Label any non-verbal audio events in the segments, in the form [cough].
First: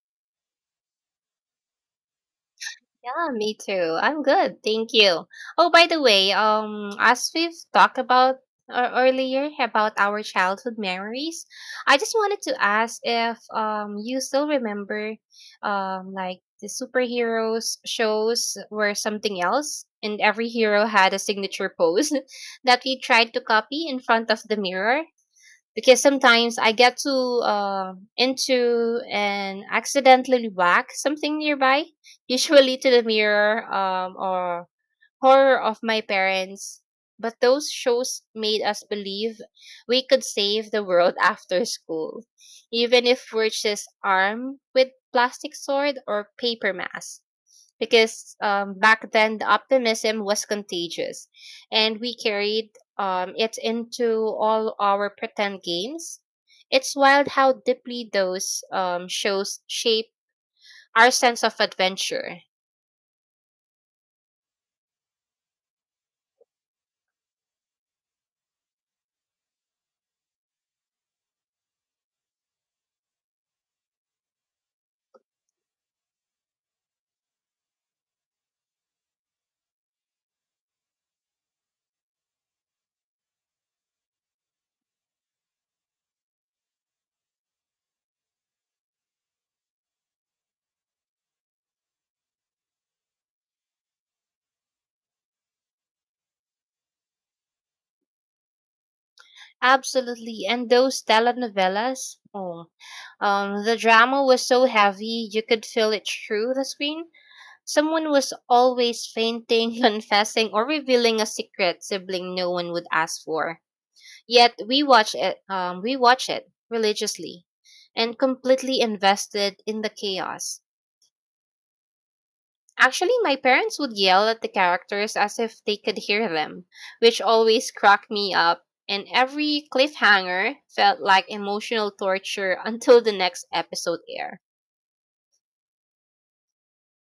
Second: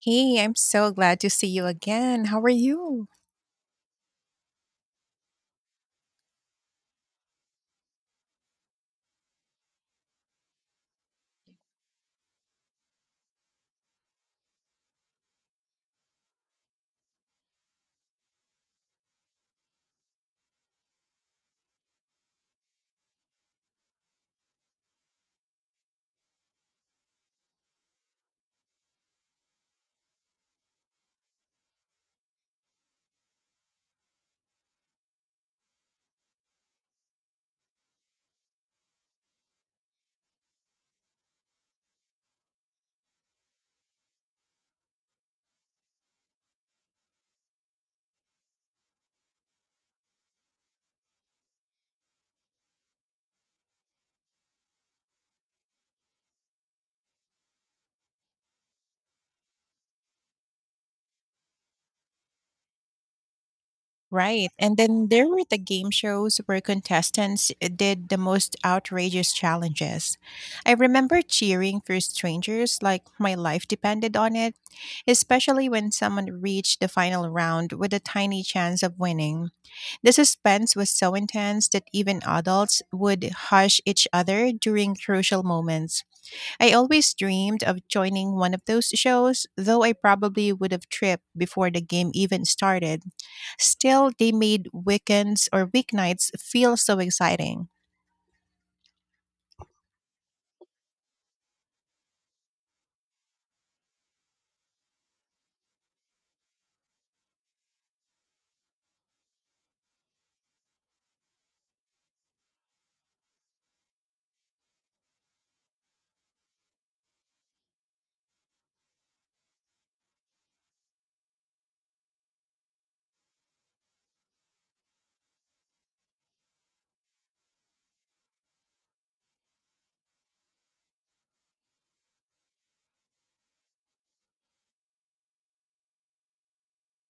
Hey, I'm so glad to see you again. How are you? Yeah, me too. I'm good, thank you. Oh, by the way, as we've talked about earlier about our childhood memories, I just wanted to ask if you still remember like the superheroes shows were something else, and every hero had a signature pose [laughs] that we tried to copy in front of the mirror because sometimes I get to into and accidentally whack something nearby, [laughs] usually to the mirror or horror of my parents. But those shows made us believe we could save the world [laughs] after school, even if we're just armed with plastic sword or paper mask because back then the optimism was contagious and we carried it into all our pretend games. It's wild how deeply those shows shape our sense of adventure. Right. And then there were the game shows where contestants did the most outrageous challenges. I remember cheering for strangers like my life depended on it, especially when someone reached the final round with a tiny chance of winning. The suspense was so intense that even adults would hush each other during crucial moments. I always dreamed of joining one of those shows, though I probably would have tripped before the game even started. Still, they made weekends or weeknights feel so exciting. Absolutely. And those telenovelas, oh, the drama was so heavy you could feel it through the screen. Someone was always fainting, [laughs] confessing, or revealing a secret sibling no one would ask for. Yet we watch it religiously and completely invested in the chaos. Actually, my parents would yell at the characters as if they could hear them, which always cracked me up, and every cliffhanger felt like emotional torture [laughs] until the next episode aired.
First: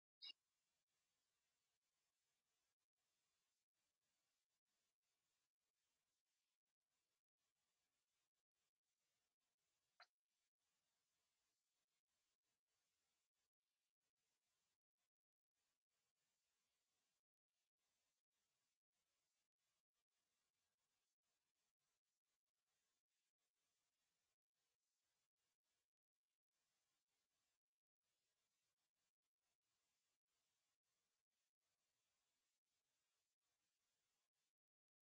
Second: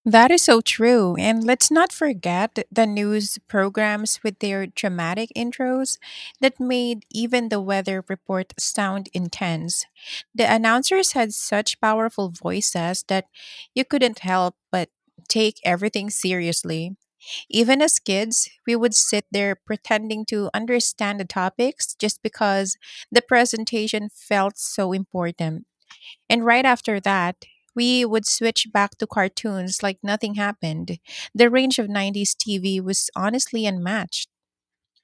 That is so true. And let's not forget the news programs with their dramatic intros that made even the weather report sound intense. The announcers had such powerful voices that you couldn't help but take everything seriously. Even as kids, we would sit there pretending to understand the topics just because the presentation felt so important. And right after that, we would switch back to cartoons like nothing happened. The range of 90s TV was honestly unmatched.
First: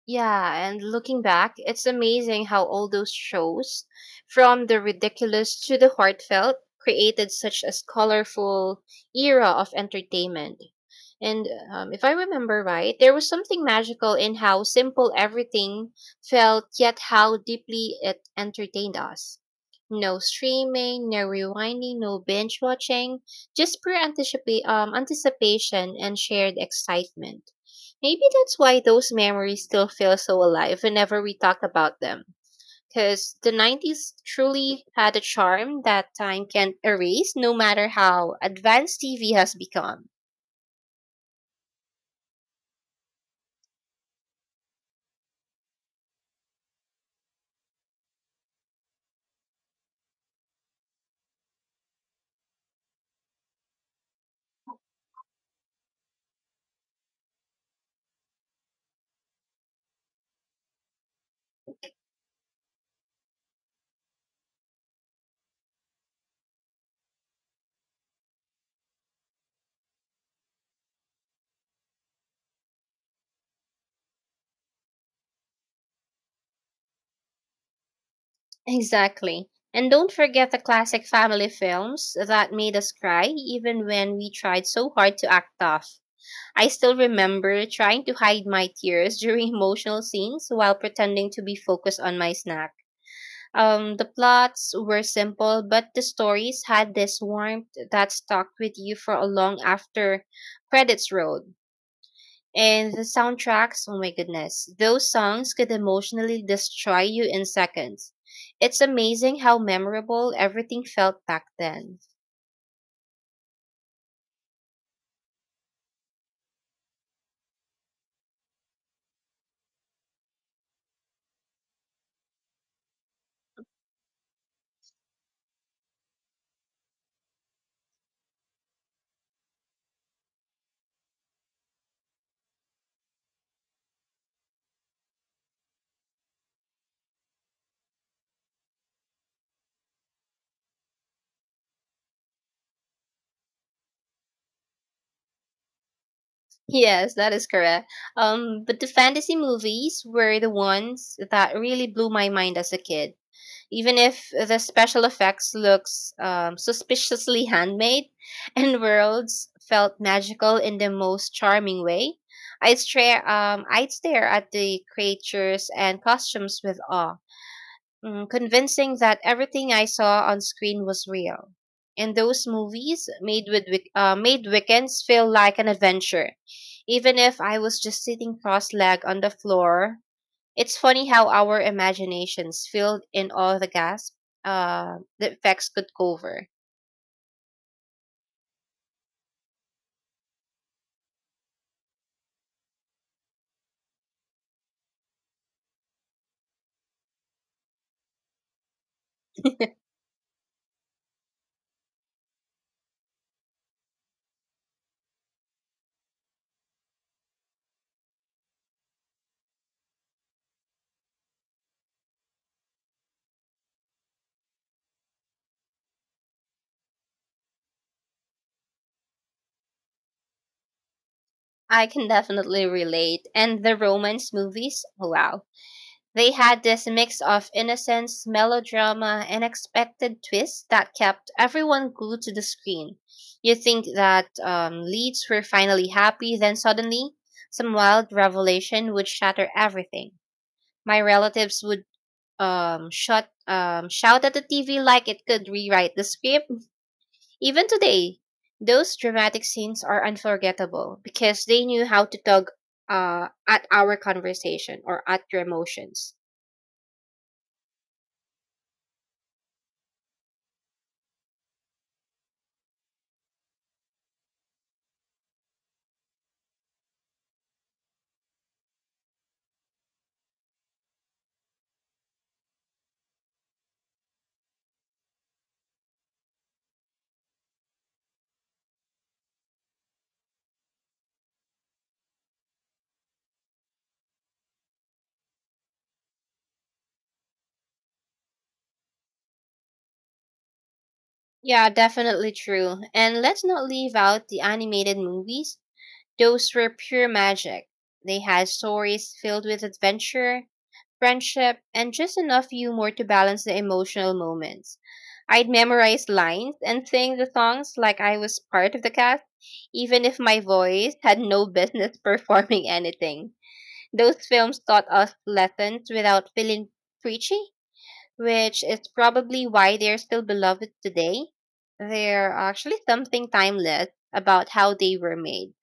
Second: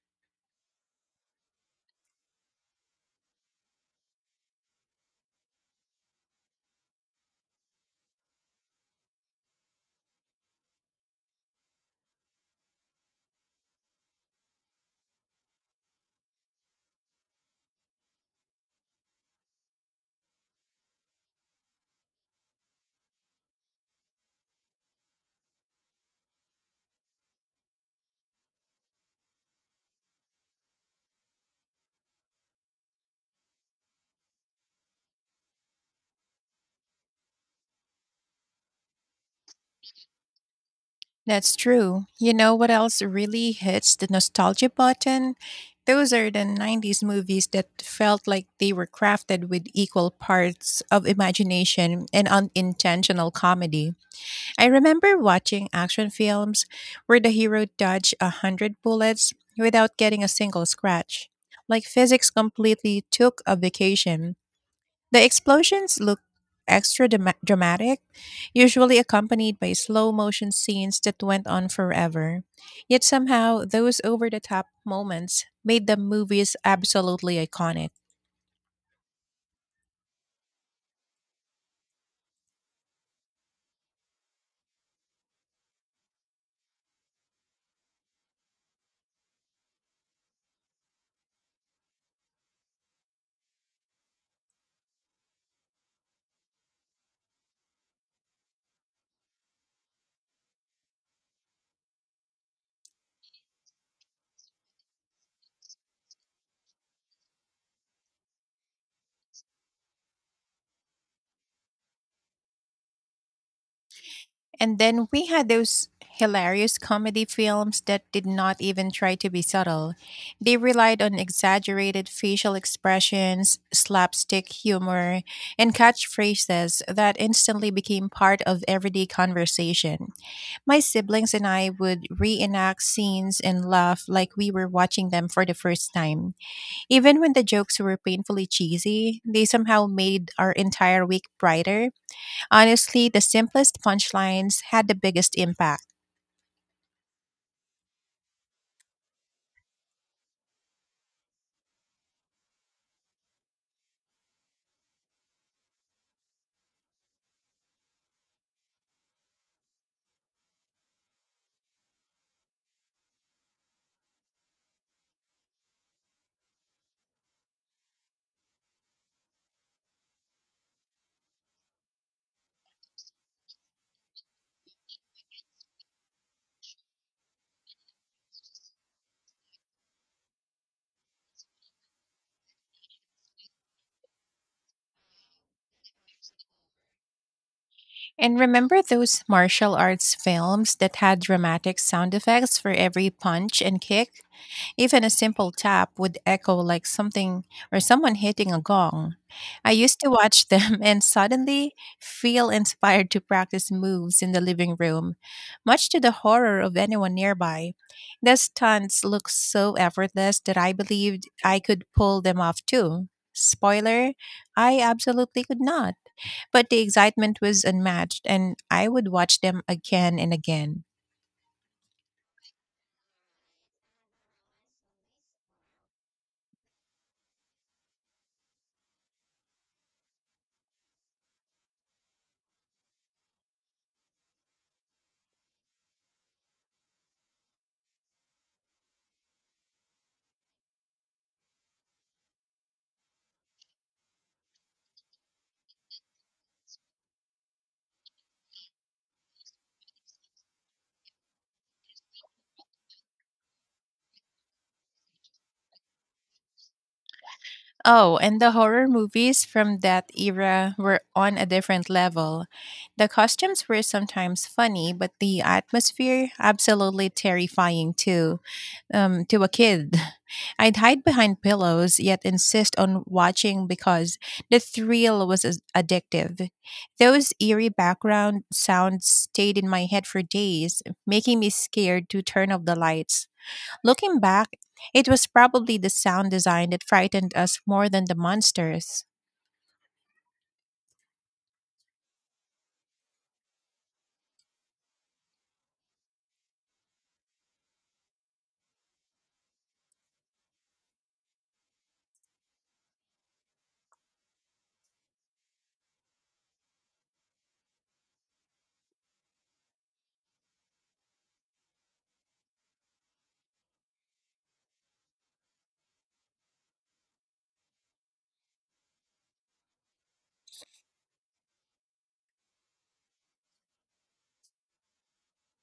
Yeah, and looking back, it's amazing how all those shows, from the ridiculous to the heartfelt, created such a colorful era of entertainment. And if I remember right, there was something magical in how simple everything felt, yet how deeply it entertained us. No streaming, no rewinding, no binge watching, just pure anticipation and shared excitement. Maybe that's why those memories still feel so alive whenever we talk about them. Because the 90s truly had a charm that time can't erase, no matter how advanced TV has become. That's true. You know what else really hits the nostalgia button? Those are the 90s movies that felt like they were crafted with equal parts of imagination and unintentional comedy. I remember watching action films where the hero dodged a hundred bullets without getting a single scratch. Like physics completely took a vacation. The explosions look extra dramatic, usually accompanied by slow motion scenes that went on forever. Yet somehow, those over the top moments made the movies absolutely iconic. Exactly. And don't forget the classic family films that made us cry even when we tried so hard to act tough. I still remember trying to hide my tears [laughs] during emotional scenes while pretending to be focused on my snack. The plots were simple, but the stories had this warmth that stuck with you for a long after credits rolled. And the soundtracks, oh my goodness, those songs could emotionally destroy you in seconds. It's amazing how memorable everything felt back then. And then we had those hilarious comedy films that did not even try to be subtle. They relied on exaggerated facial expressions, slapstick humor, and catchphrases that instantly became part of everyday conversation. My siblings and I would reenact scenes and laugh like we were watching them for the first time. Even when the jokes were painfully cheesy, they somehow made our entire week brighter. Honestly, the simplest punchlines had the biggest impact. Yes, that is correct. But the fantasy movies were the ones that really blew my mind as a kid. Even if the special effects looks suspiciously handmade [laughs] and worlds felt magical in the most charming way, I'd stare at the creatures and costumes with awe, convincing that everything I saw on screen was real. And those movies made weekends feel like an adventure, even if I was just sitting cross-legged on the floor. It's funny how our imaginations filled in all the gaps the effects could cover. And remember those martial arts films that had dramatic sound effects for every punch and kick? Even a simple tap would echo like something or someone hitting a gong. I [laughs] used to watch them [laughs] and suddenly feel inspired to practice moves in the living room, much to the horror of anyone nearby. The stunts looked so effortless that I believed I could pull them off too. Spoiler, I absolutely could not. But the excitement was unmatched, and I would watch them again and again. I can definitely relate. And the romance movies, wow. They had this mix of innocence, melodrama, and expected twists that kept everyone glued to the screen. You think that leads were finally happy, then suddenly, some wild revelation would shatter everything. My relatives would shot shout at the TV like it could rewrite the script. Even today, those dramatic scenes are unforgettable because they knew how to tug at our conversation or at your emotions. Oh, and the horror movies from that era were on a different level. The costumes were sometimes funny, but the atmosphere absolutely terrifying too, to a kid. [laughs] I'd hide behind pillows, yet insist on watching because the thrill was addictive. Those eerie background sounds stayed in my head for days, making me scared to turn off the lights. Looking back, it was probably the sound design that frightened us more than the monsters. Yeah, definitely true. And let's not leave out the animated movies. Those were pure magic. They had stories filled with adventure, friendship, and just enough humor to balance the emotional moments. I'd memorize lines and sing the songs like I was part of the cast, even if my voice had no business [laughs] performing anything. Those films taught us lessons without feeling preachy, which is probably why they're still beloved today. They're actually something timeless about how they were made.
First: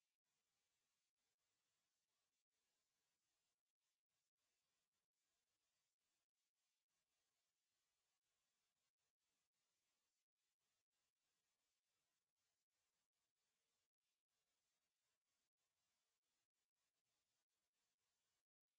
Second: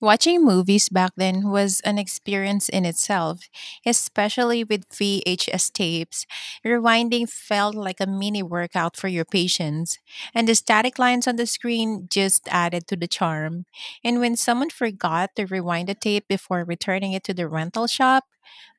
Watching movies back then was an experience in itself, especially with VHS tapes. Rewinding felt like a mini workout for your patience, and the static lines on the screen just added to the charm. And when someone forgot to rewind the tape before returning it to the rental shop,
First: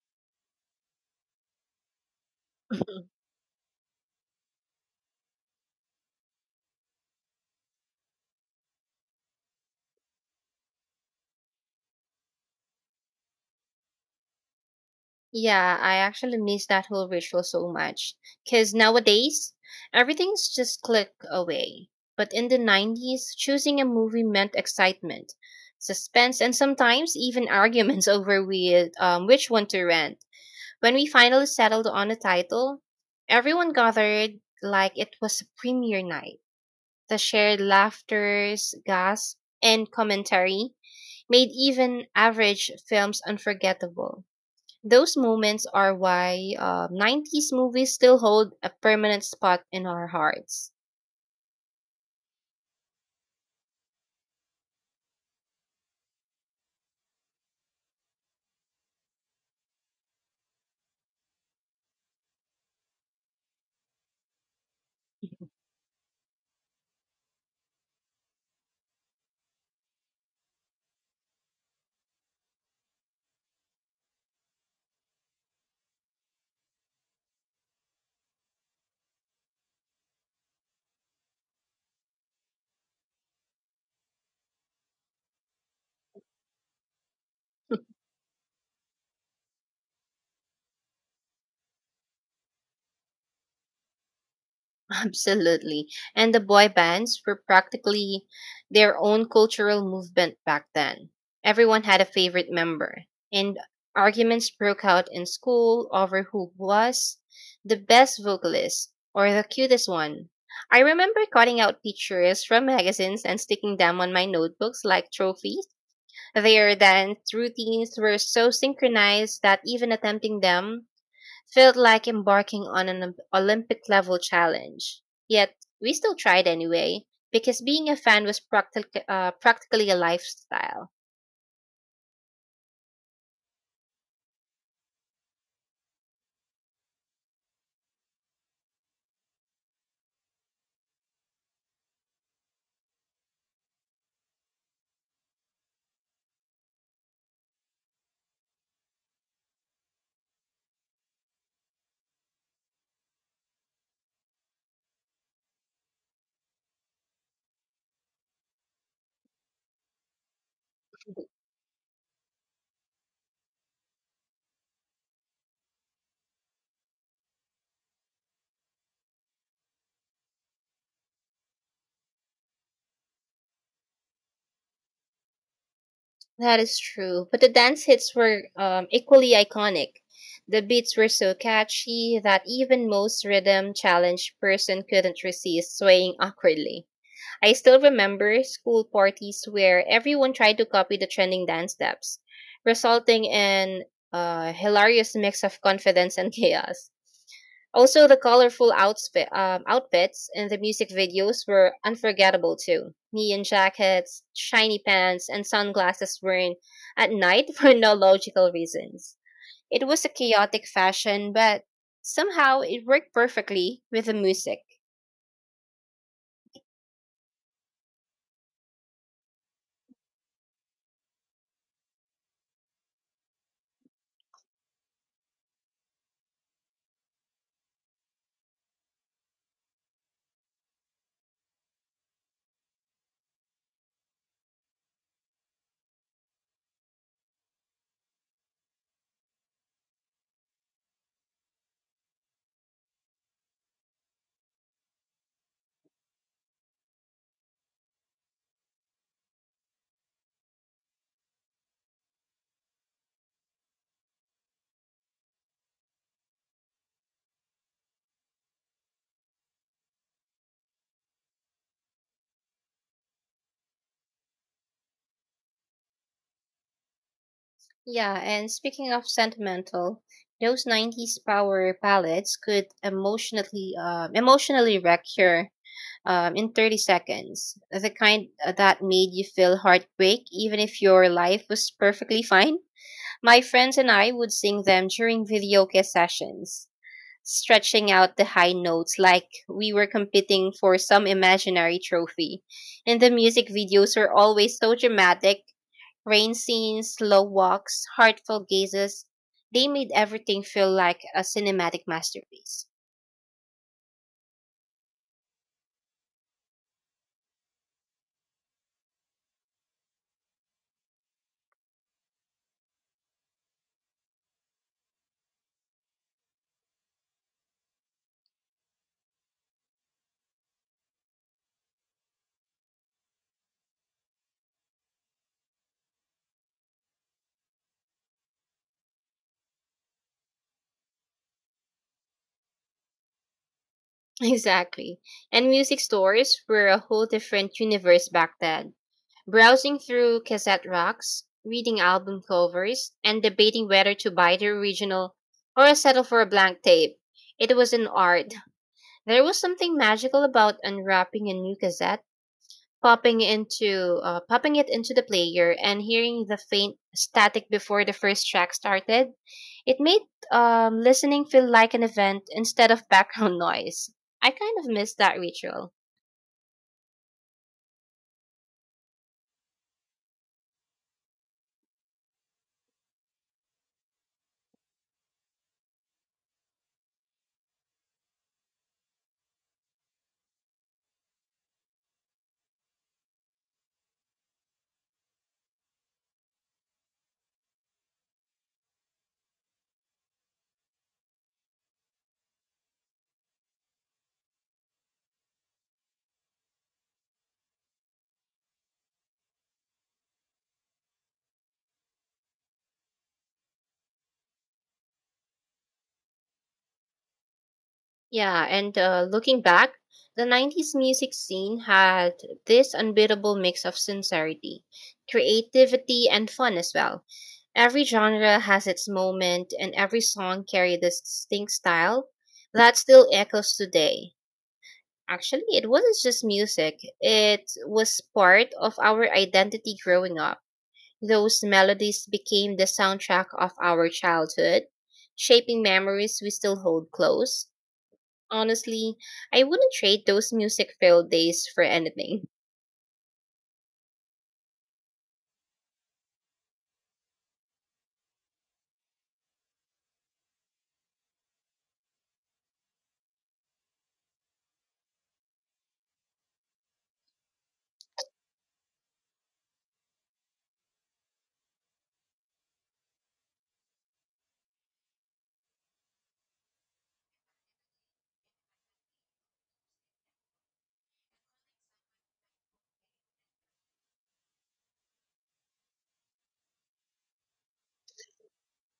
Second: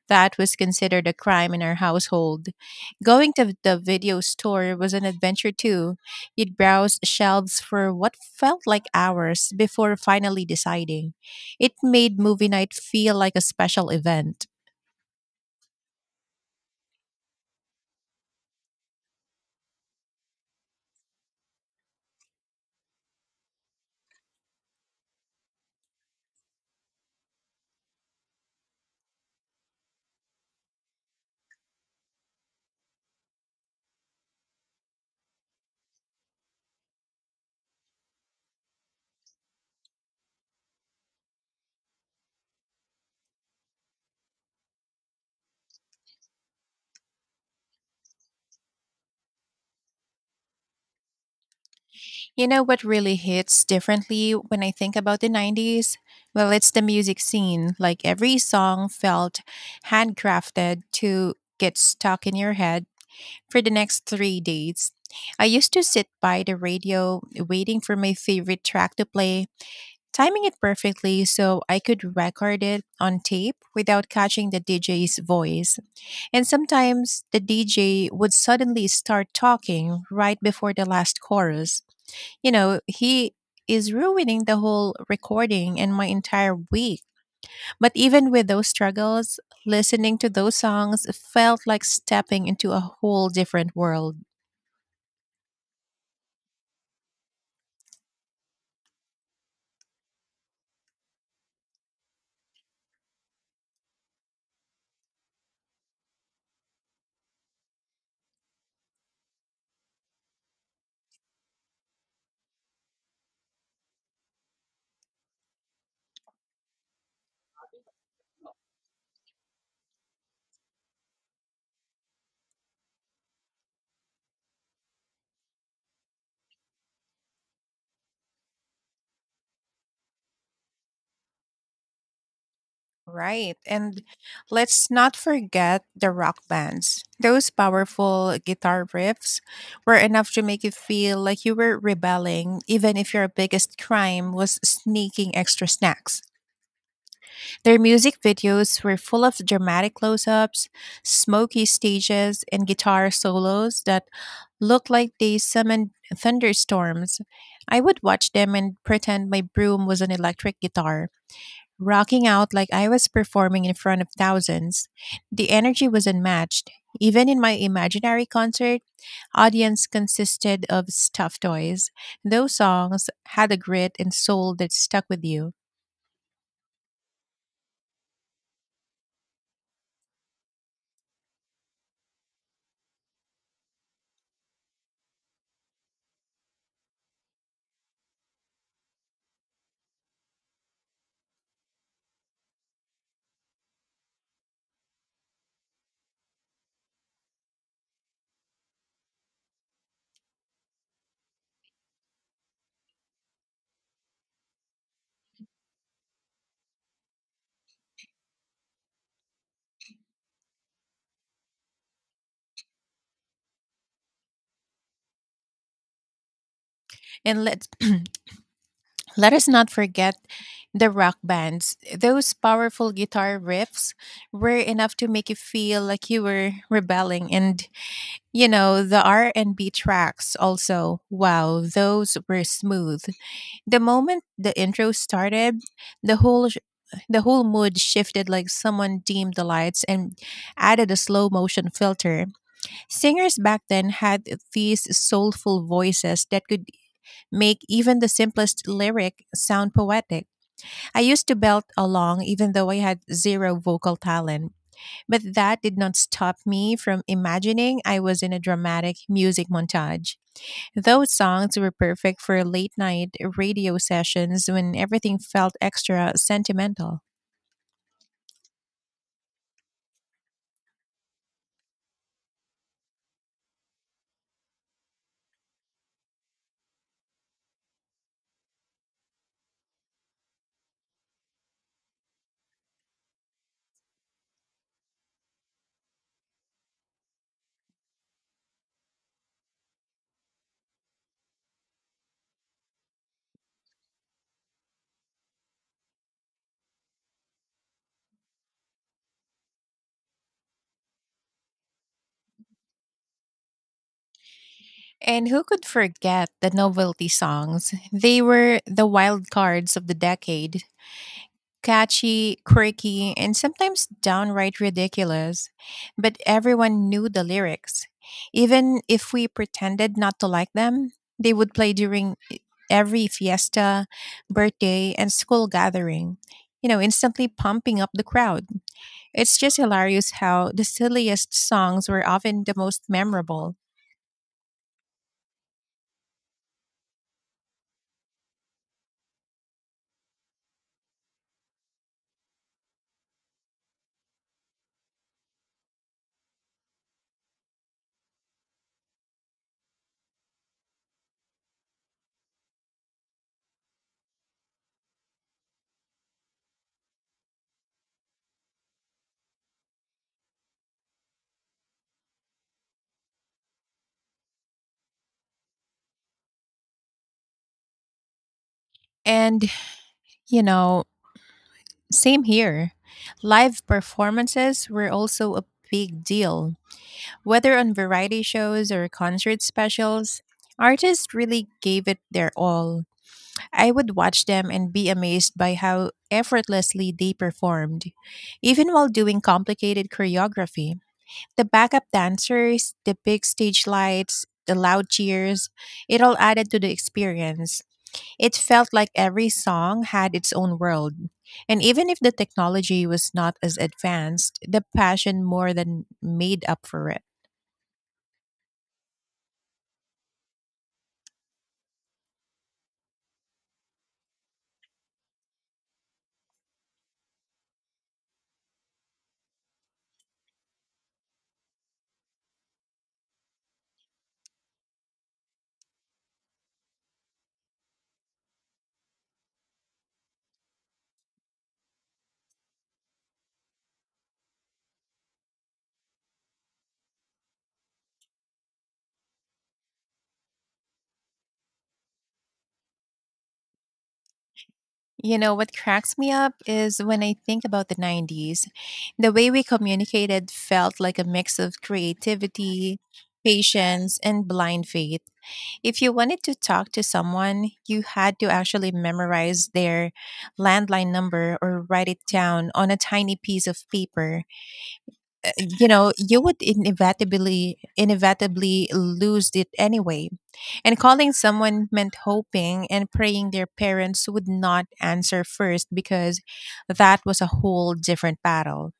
that was considered a crime in our household. Mhm. Going to the video store was an adventure too. You'd browse shelves for what felt like hours before finally deciding. It made movie night feel like a special event. Yeah, I actually miss that whole ritual so much. Because nowadays, everything's just click away. But in the 90s, choosing a movie meant excitement, suspense, and sometimes even arguments [laughs] over with, which one to rent. When we finally settled on a title, everyone gathered like it was a premiere night. The shared laughters, gasps, and commentary made even average films unforgettable. Those moments are why 90s movies still hold a permanent spot in our hearts. You know what really hits differently when I think about the 90s? Well, it's the music scene. Like every song felt handcrafted to get stuck in your head for the next 3 days. I used to sit by the radio waiting for my favorite track to play, timing it perfectly so I could record it on tape without catching the DJ's voice. And sometimes the DJ would suddenly start talking right before the last chorus, he is ruining the whole recording and my entire week. But [laughs] even with those struggles, listening to those songs felt like stepping into a whole different world. Absolutely. And the boy bands were practically their own cultural movement back then. Everyone had a favorite member, and arguments broke out in school over who was the best vocalist or the cutest one. I remember cutting out pictures from magazines and sticking them on my notebooks like trophies. Their dance routines were so synchronized that even attempting them felt like embarking on an Olympic level challenge. Yet, we still tried anyway, because being a fan was practically a lifestyle. Right. And let's not forget the rock bands. Those powerful guitar riffs were enough to make you feel like you were rebelling, even if your biggest crime was sneaking extra snacks. Their music videos were full of dramatic close ups, smoky stages, and guitar solos that looked like they summoned thunderstorms. I would watch them and pretend my broom was an electric guitar, rocking out like I was performing in front of thousands. The energy was unmatched. Even in my imaginary concert, audience consisted of stuffed toys. Those songs had a grit and soul that stuck with you. That is true, but the dance hits were equally iconic. The beats were so catchy that even most rhythm challenged person couldn't resist swaying awkwardly. I still remember school parties where everyone tried to copy the trending dance steps, resulting in a hilarious mix of confidence and [laughs] chaos. Also, the colorful outfits in the music videos were unforgettable too. Neon jackets, shiny pants, and sunglasses worn at night [laughs] for no logical reasons. It was a chaotic fashion, but somehow it worked perfectly with the music. And let Let us not forget the rock bands. Those powerful guitar riffs were enough to make you feel like you were rebelling and, the R&B tracks also. Wow, those were smooth. The moment the intro started, the whole sh- the whole mood shifted like someone dimmed the lights and added a slow motion filter. Singers back then had these soulful voices that could make even the simplest lyric sound poetic. I used to belt along even though I had zero vocal talent, but that did not stop me from imagining I was in a dramatic music montage. Those songs were perfect for late night radio sessions when everything felt extra sentimental. Yeah, and speaking of sentimental, those 90s power ballads could emotionally wreck your in 30 seconds. The kind that made you feel heartbreak, even if your life was perfectly fine. My friends and I would sing them during videoke sessions, stretching out the high notes like we were competing for some imaginary trophy. And the music videos were always so dramatic, rain scenes, slow walks, heartfelt gazes. They made everything feel like a cinematic masterpiece. And who could forget the novelty songs? They were the wild cards of the decade. Catchy, quirky, and sometimes downright ridiculous. But everyone knew the lyrics. Even if we pretended not to like them, they would play during every fiesta, birthday, and school gathering, instantly pumping up the crowd. It's just hilarious how the silliest songs were often the most memorable. Exactly. And music stores were a whole different universe back then. Browsing through cassette racks, reading album covers, and debating whether to buy the original or settle for a blank tape. It was an art. There was something magical about unwrapping a new cassette, popping it into the player and hearing the faint static before the first track started. It made listening feel like an event instead of background [laughs] noise. I kind of miss that ritual. And, you know, same here. Live performances were also a big deal. Whether on variety shows or concert specials, artists really gave it their all. I would watch them and be amazed by how effortlessly they performed. Even while doing complicated choreography, the backup dancers, the big stage lights, the loud cheers, it all added to the experience. It felt like every song had its own world. And even if the technology was not as advanced, the passion more than made up for it. Yeah, and looking back, the 90s music scene had this unbeatable mix of sincerity, creativity, and fun as well. Every genre has its moment and every song carried a distinct style that still echoes today. Actually, it wasn't just music. It was part of our identity growing up. Those melodies became the soundtrack of our childhood, shaping memories we still hold close. Honestly, I wouldn't trade those music filled days for anything. You know, what cracks me up is when I think about the 90s. The way we communicated felt like a mix of creativity, patience, and blind faith. If you wanted to talk to someone, you had to actually memorize their landline number or write it down on a tiny piece of paper. Uh, you would inevitably lose it anyway. And calling someone meant hoping and praying their parents would not answer first because that was a whole different battle.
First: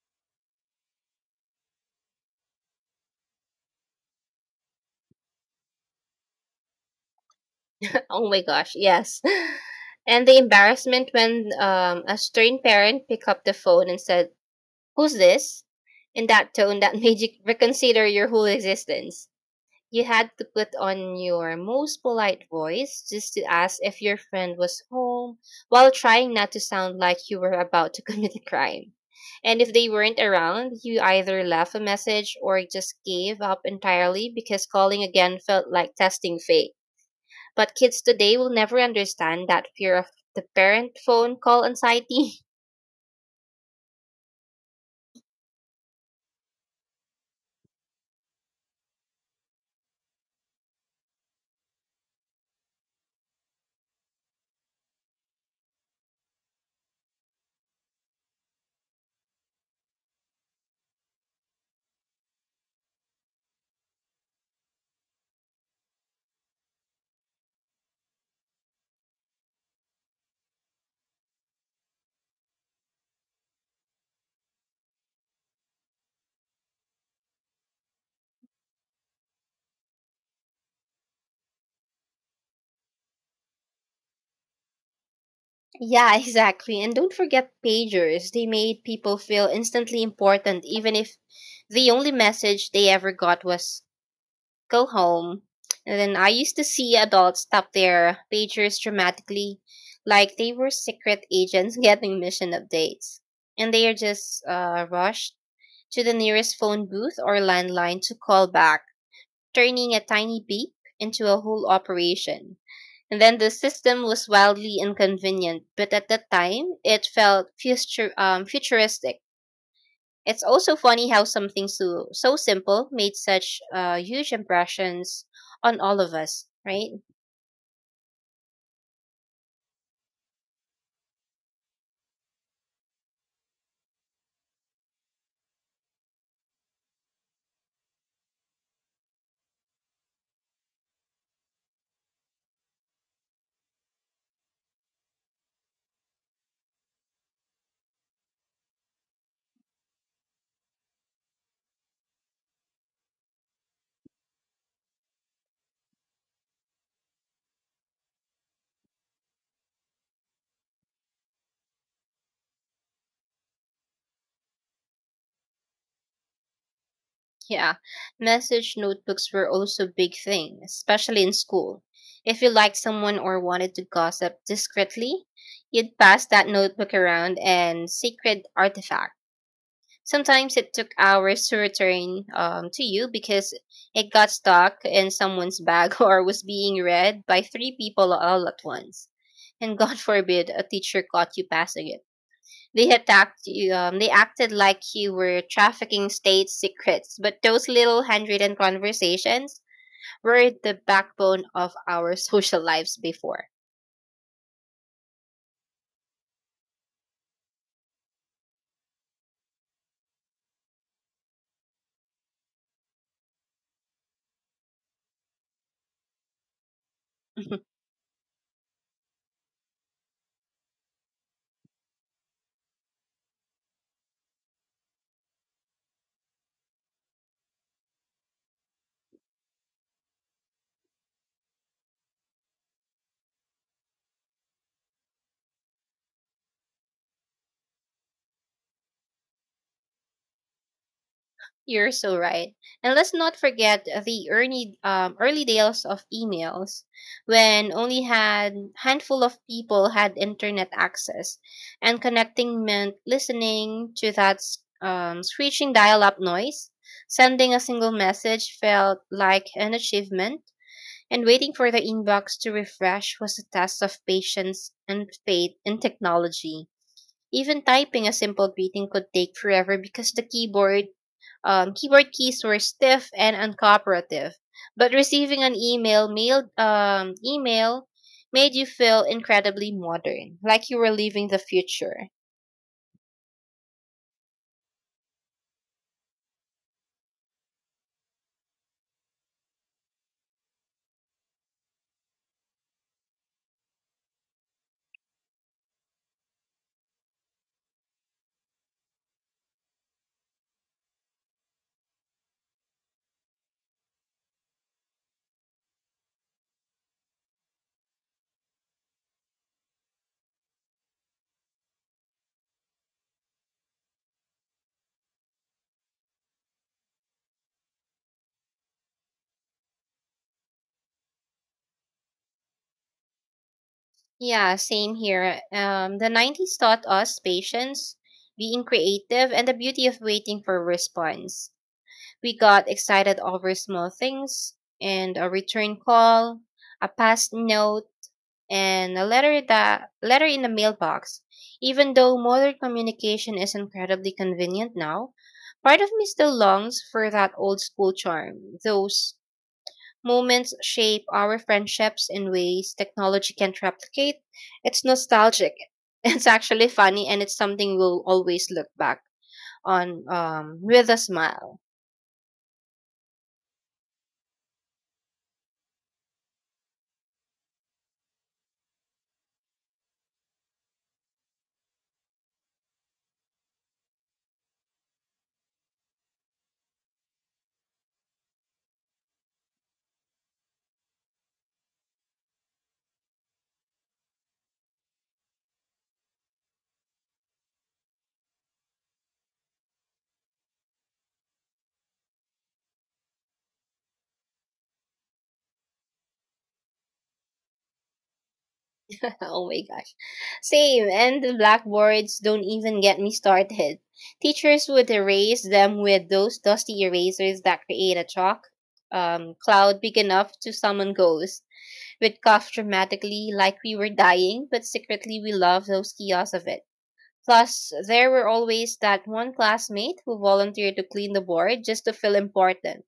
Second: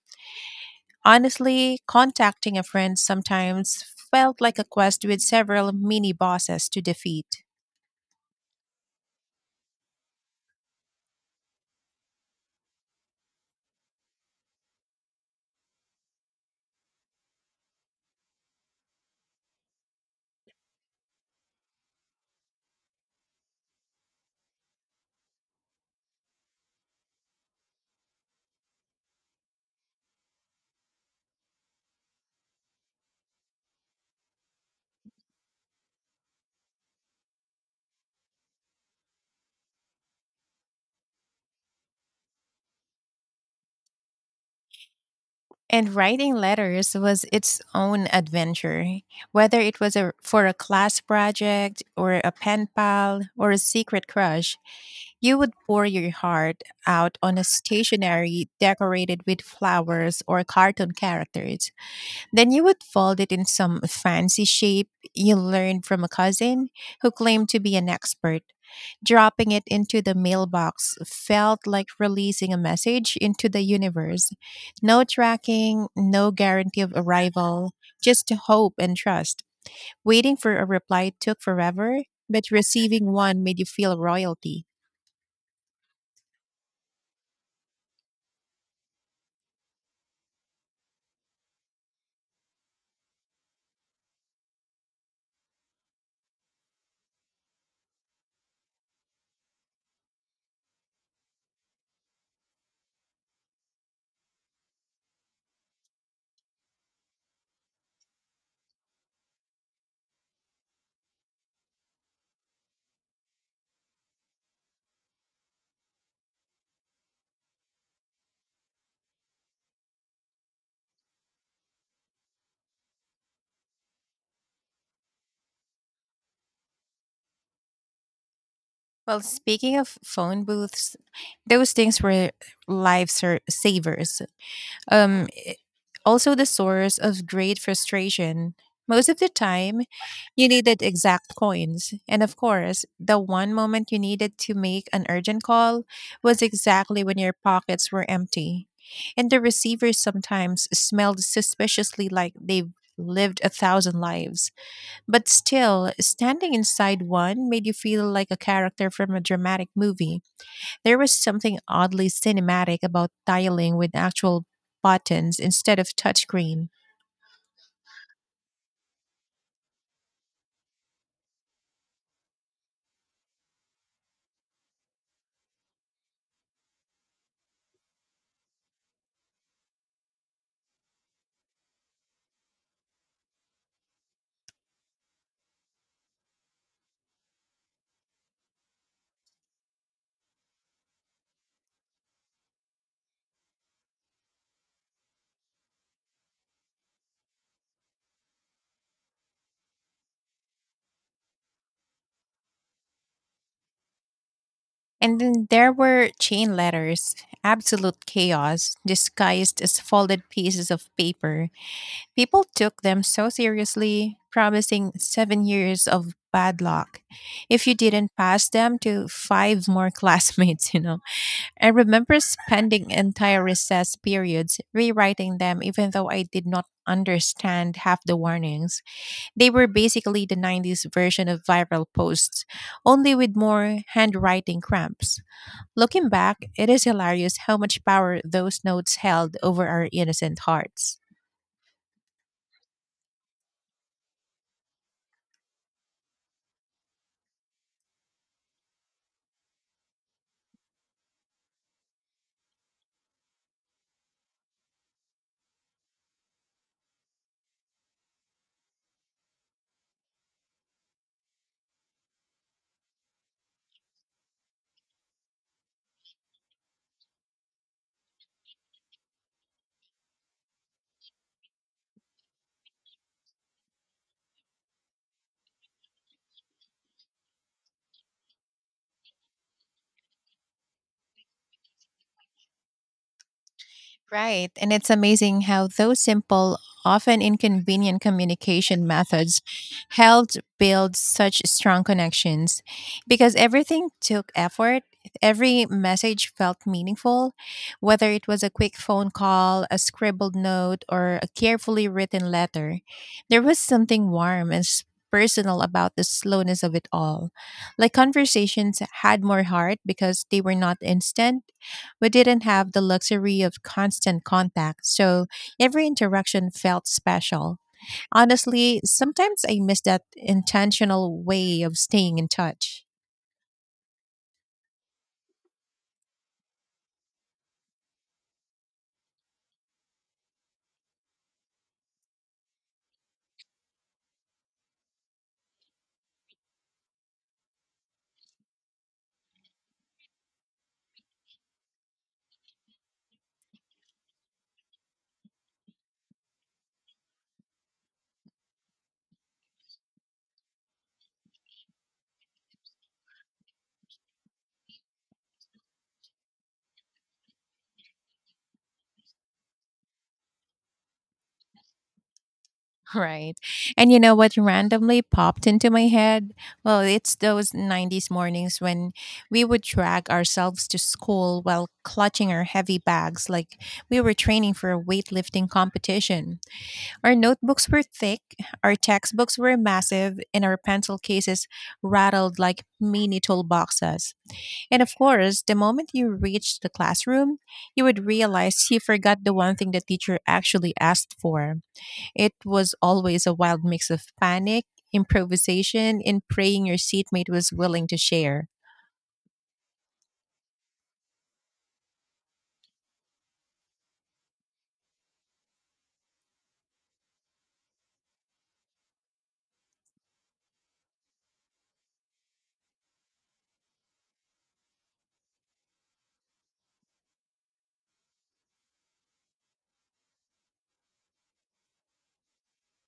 Honestly, contacting a friend sometimes felt like a quest with several mini bosses to defeat. [laughs] Oh my gosh, yes. [laughs] And the embarrassment when a stern parent picked up the phone and said, "Who's this?" In that tone that [laughs] made you reconsider your whole existence. You had to put on your most polite voice just to ask if your friend was home while trying not to sound like you were about to [laughs] commit a crime. And if they weren't around, you either left a message or just gave up entirely because calling again felt like testing fate. But kids today will never understand that fear of the parent phone call anxiety. [laughs] And writing letters was its own adventure, whether it was for a class project or a pen pal or a secret crush. You would pour your heart out on a stationery decorated with flowers or cartoon characters. Then you would fold it in some fancy shape you learned from a cousin who claimed to be an expert. Dropping it into the mailbox felt like releasing a message into the universe. No tracking, no guarantee of arrival, just hope and trust. Waiting for a reply took forever, but receiving one made you feel royalty. Yeah, [laughs] exactly. And don't forget pagers. They made people feel instantly important, even if the only message they ever got was go home. And then I used to see adults tap their pagers dramatically, like they were secret agents [laughs] getting mission updates. And they are just rushed to the nearest phone booth or landline to call back, turning a tiny beep into a whole operation. And then the system was wildly inconvenient, but at the time it felt future futuristic. It's also funny how something so simple made such huge impressions on all of us, right? Well, speaking of phone booths, those things were savers. Um, Also the source of great frustration. Most of the time, you needed exact coins. And of course, the one moment you needed to make an urgent call was exactly when your pockets were empty. And the receivers sometimes smelled suspiciously like they've lived a thousand lives. But still, standing inside one made you feel like a character from a dramatic movie. There was something oddly cinematic about dialing with actual buttons instead of touchscreen. Yeah, message notebooks were also big thing, especially in school. If you liked someone or wanted to gossip discreetly, you'd pass that notebook around and secret artifact. Sometimes it took hours to return to you because it got stuck in someone's bag [laughs] or was being read by three people all at once. And God [laughs] forbid a teacher caught you passing it. They attacked you. They acted like you were trafficking state secrets. But those little handwritten conversations were the backbone of our [laughs] social lives before. And then there were chain letters, absolute chaos, disguised as folded pieces of paper. People took them so seriously, promising 7 years of bad luck if [laughs] you didn't pass them to five more [laughs] classmates, I remember spending entire recess periods rewriting them, even though I did not understand half the warnings. They were basically the 90s version of viral posts, only with more handwriting cramps. Looking back, it is hilarious how much power those notes held over our innocent hearts. You're so right. And let's not forget the early days of emails when only had handful of people had internet access and connecting meant listening to that screeching dial-up noise. Sending a single message felt like an achievement and waiting for the inbox to refresh was a test of patience and faith in technology. Even typing a simple greeting could take forever because the keyboard keys were stiff and uncooperative. But receiving an email made you feel incredibly modern, like you were leaving the future. Right. And it's amazing how those simple, often inconvenient communication methods helped build such strong connections because everything took effort. Every message felt meaningful, whether it was a quick phone call, a scribbled note, or a carefully written letter. There was something warm and personal about the slowness of it all. Like conversations had more heart because they were not instant. We didn't have the luxury of constant contact, so every interaction felt special. Honestly, sometimes I miss that intentional way of staying in touch. Yeah, same here. The 90s taught us patience, being creative, and the beauty of waiting for a response. We got excited over small things and a return call, a past note, and a letter in the mailbox. Even though modern communication is incredibly convenient now, part of me still longs for that old school charm. Those moments shape our friendships in ways technology can't replicate. It's nostalgic. [laughs] It's actually funny and it's something we'll always look back on with a smile. Right. And you know what randomly popped into my head? Well, it's those 90s mornings when we would drag ourselves to school while clutching our heavy bags like we were training for a weightlifting competition. Our notebooks were thick, our textbooks were massive, and our pencil cases rattled like mini toolboxes. And of course, the moment you reached the classroom, you would realize you forgot the one thing the teacher actually asked for. It was always a wild mix of panic, improvisation, and praying your seatmate was willing to share. [laughs] Oh my gosh. Same, and the blackboards don't even get me started. Teachers would erase them with those dusty erasers that create a chalk cloud big enough to summon ghosts. We'd cough dramatically like we were dying, but secretly we loved those kiosks of it. Plus, there were always that one classmate who volunteered to clean the board just to feel important.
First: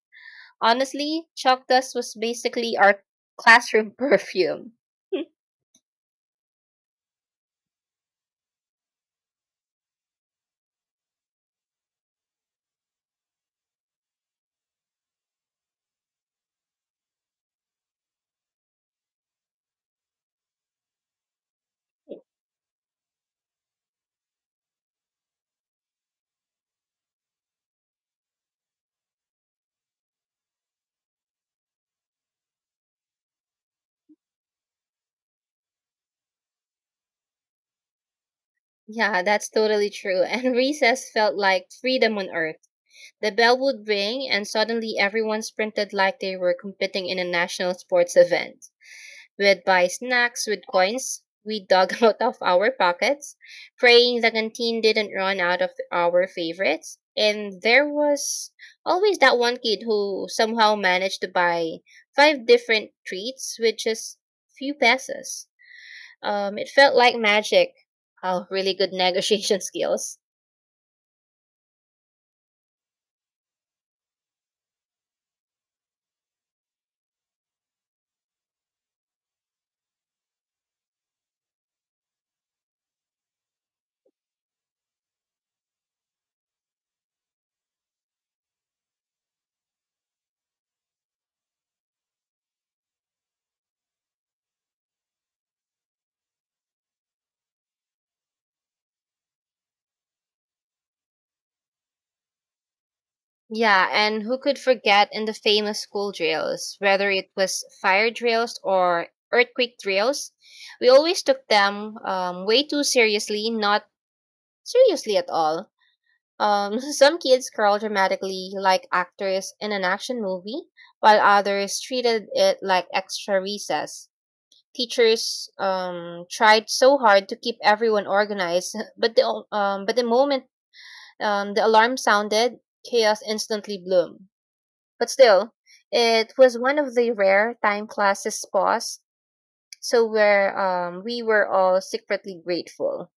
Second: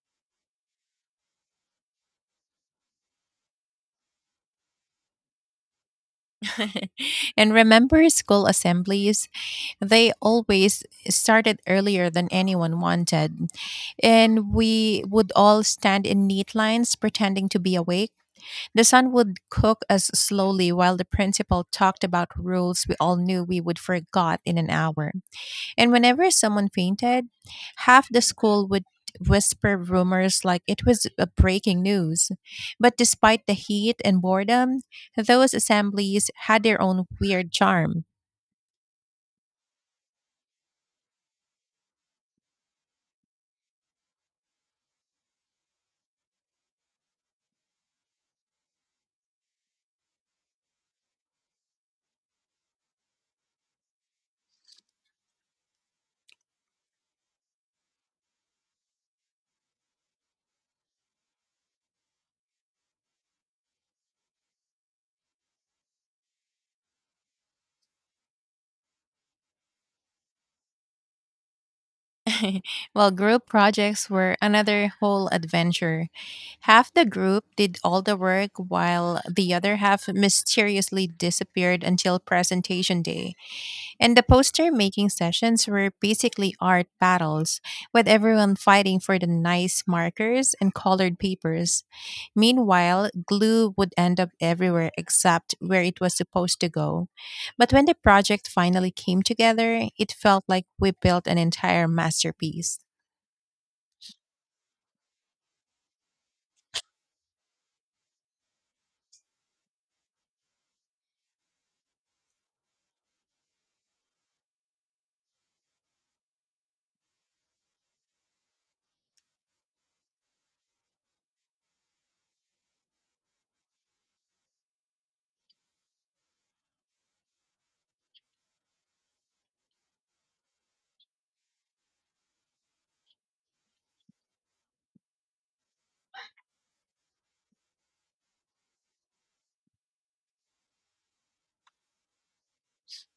Honestly, chalk dust was basically our classroom [laughs] perfume. And remember school assemblies? They always started earlier than anyone wanted, and we would all stand in neat lines pretending to be awake. The sun would cook us slowly while the principal talked about rules we all knew we would forgot in an hour. And whenever someone fainted, half the school would whisper rumors like it was a breaking news. But despite the heat and boredom, those assemblies had their own weird charm. Yeah, that's totally true. And recess felt like freedom on earth. The bell would ring, and suddenly everyone sprinted like they were competing in a national sports event. We'd buy snacks with coins we dug [laughs] out of our pockets, praying the canteen didn't run out of our favorites. And there was always that one kid who somehow managed to buy five different treats with just few pesos. It felt like magic. Oh, really good negotiation [laughs] skills. [laughs] Well, group projects were another whole adventure. Half the group did all the work while the other half mysteriously disappeared until presentation day. And the poster making sessions were basically art battles, with everyone fighting for the nice markers and colored papers. Meanwhile, glue would end up everywhere except where it was supposed to go. But when the project finally came together, it felt like we built an entire masterpiece. Yeah, and who could forget in the famous school drills, whether it was fire drills or earthquake drills? We always took them way too seriously, not seriously at all. [laughs] Some kids curled dramatically like actors in an action movie, while others treated it like extra recess. Teachers tried so hard to keep everyone organized, [laughs] but the moment the alarm sounded, chaos instantly bloomed. But still, it was one of the rare time classes paused, so where we were all secretly grateful.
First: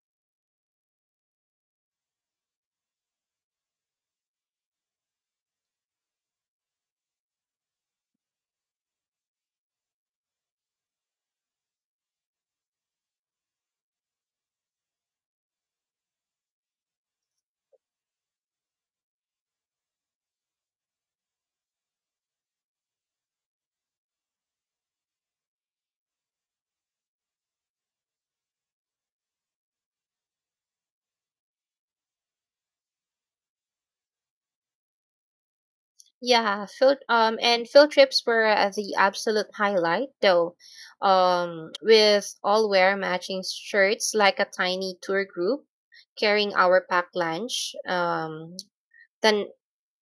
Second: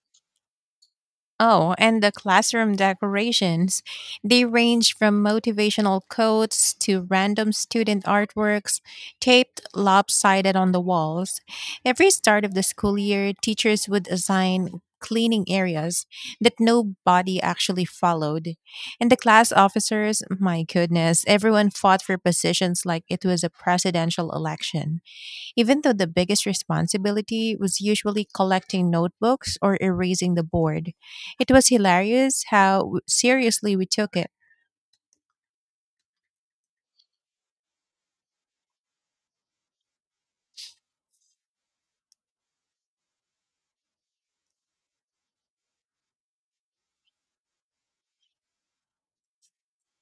Oh, and the classroom decorations. They range from motivational quotes to random student artworks taped lopsided on the walls. Every start of the school year, teachers would assign cleaning areas that nobody actually followed. And the class officers, my goodness, everyone fought for positions like it was a presidential election even though the biggest responsibility was usually collecting notebooks or erasing the board. It was hilarious how seriously we took it. Yeah, field trips were the absolute highlight though. With all wear matching shirts like a tiny tour group carrying our packed lunch, then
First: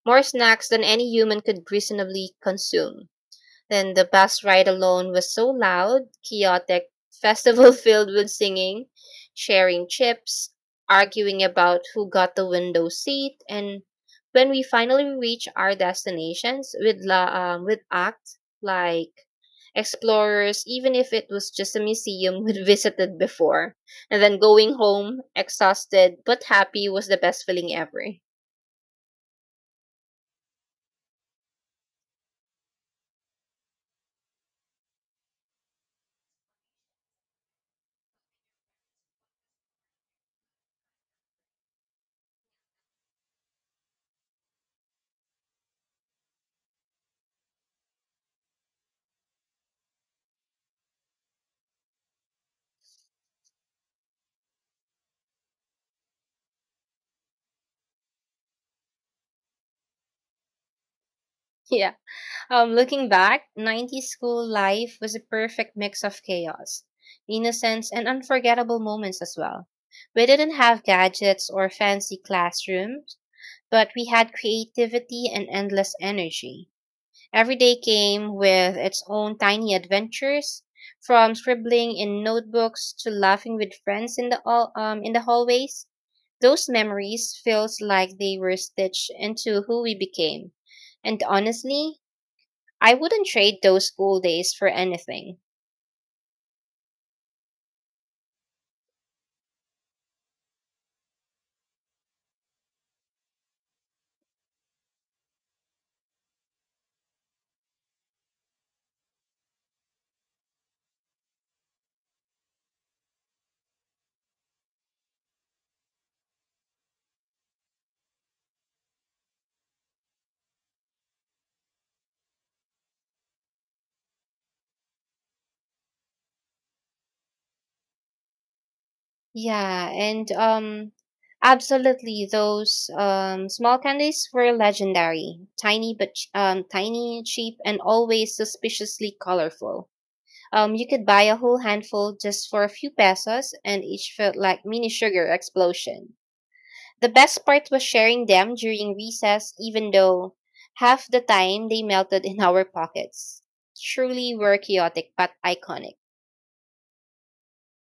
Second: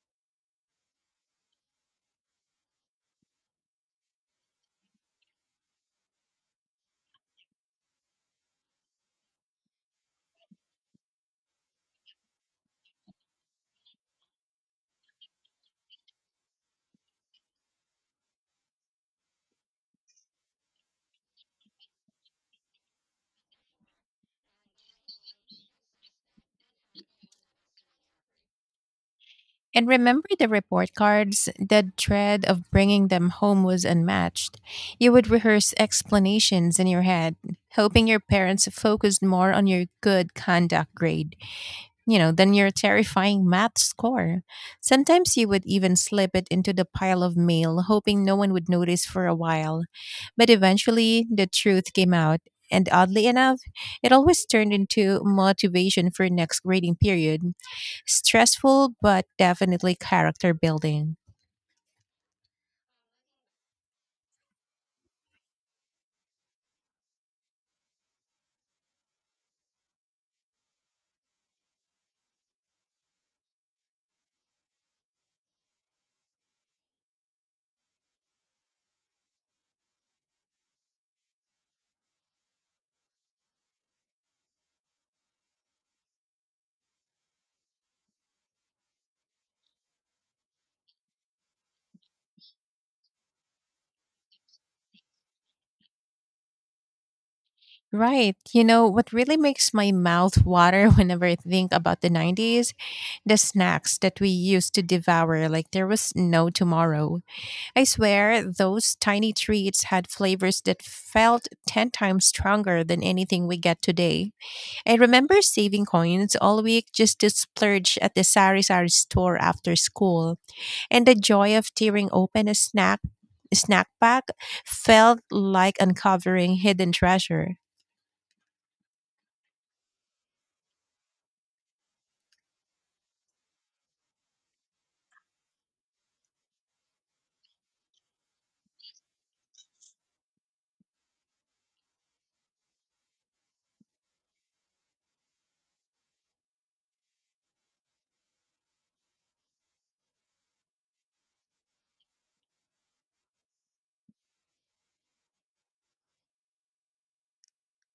more snacks than any human could reasonably consume. Then the bus ride alone was so loud, chaotic, festival [laughs] filled with singing, sharing chips, arguing about who got the window seat, and when we finally reached our destinations with act like explorers, even if it was just a museum [laughs] we'd visited before, and then going home exhausted but happy was the best feeling ever. [laughs] And remember the report cards? The dread of bringing them home was unmatched. You would rehearse explanations in your head, hoping your parents focused more on your good conduct grade, you know, than your terrifying math score. Sometimes you would even slip it into the pile of mail, hoping no one would notice for a while. But eventually, the truth came out. And oddly enough, it always turned into motivation for next grading period. Stressful, but definitely character building. Yeah. Looking back, 90s school life was a perfect mix of chaos, innocence, and unforgettable moments as well. We didn't have gadgets or fancy classrooms, but we had creativity and endless energy. Every day came with its own tiny adventures, from scribbling in notebooks to laughing with friends in the hallways. Those memories feels like they were stitched into who we became. And honestly, I wouldn't trade those school days for anything. Right. You know, what really makes my mouth water [laughs] whenever I think about the 90s? The snacks that we used to devour like there was no tomorrow. I swear, those tiny treats had flavors that felt 10 times stronger than anything we get today. I remember saving coins all week just to splurge at the Sari Sari store after school, and the joy of tearing open a snack pack felt like uncovering hidden treasure. Yeah, and absolutely those small candies were legendary. Tiny but tiny, cheap and always suspiciously colorful. You could buy a whole handful just for a few pesos and each felt like mini sugar explosion. The best part was sharing them during recess even though half the time they melted in our pockets. Truly were chaotic but iconic.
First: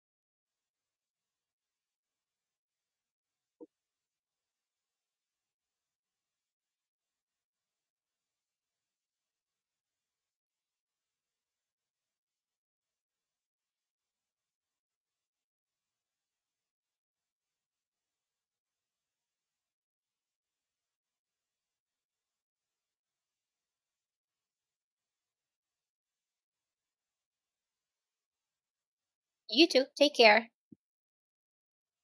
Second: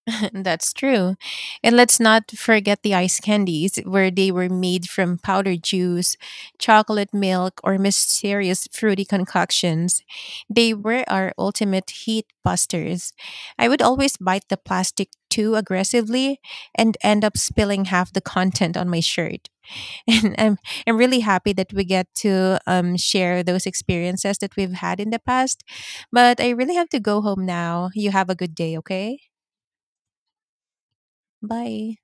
[laughs] That's true. And let's not forget the ice candies, where they were made from powdered juice, chocolate milk, or mysterious fruity concoctions. They were our ultimate heat busters. I would always bite the plastic too aggressively and end up spilling half the content on my shirt. [laughs] And I'm really happy that we get to share those experiences that we've had in the past. But I really have to go home now. You have a good day, okay? You too. Take care. Bye.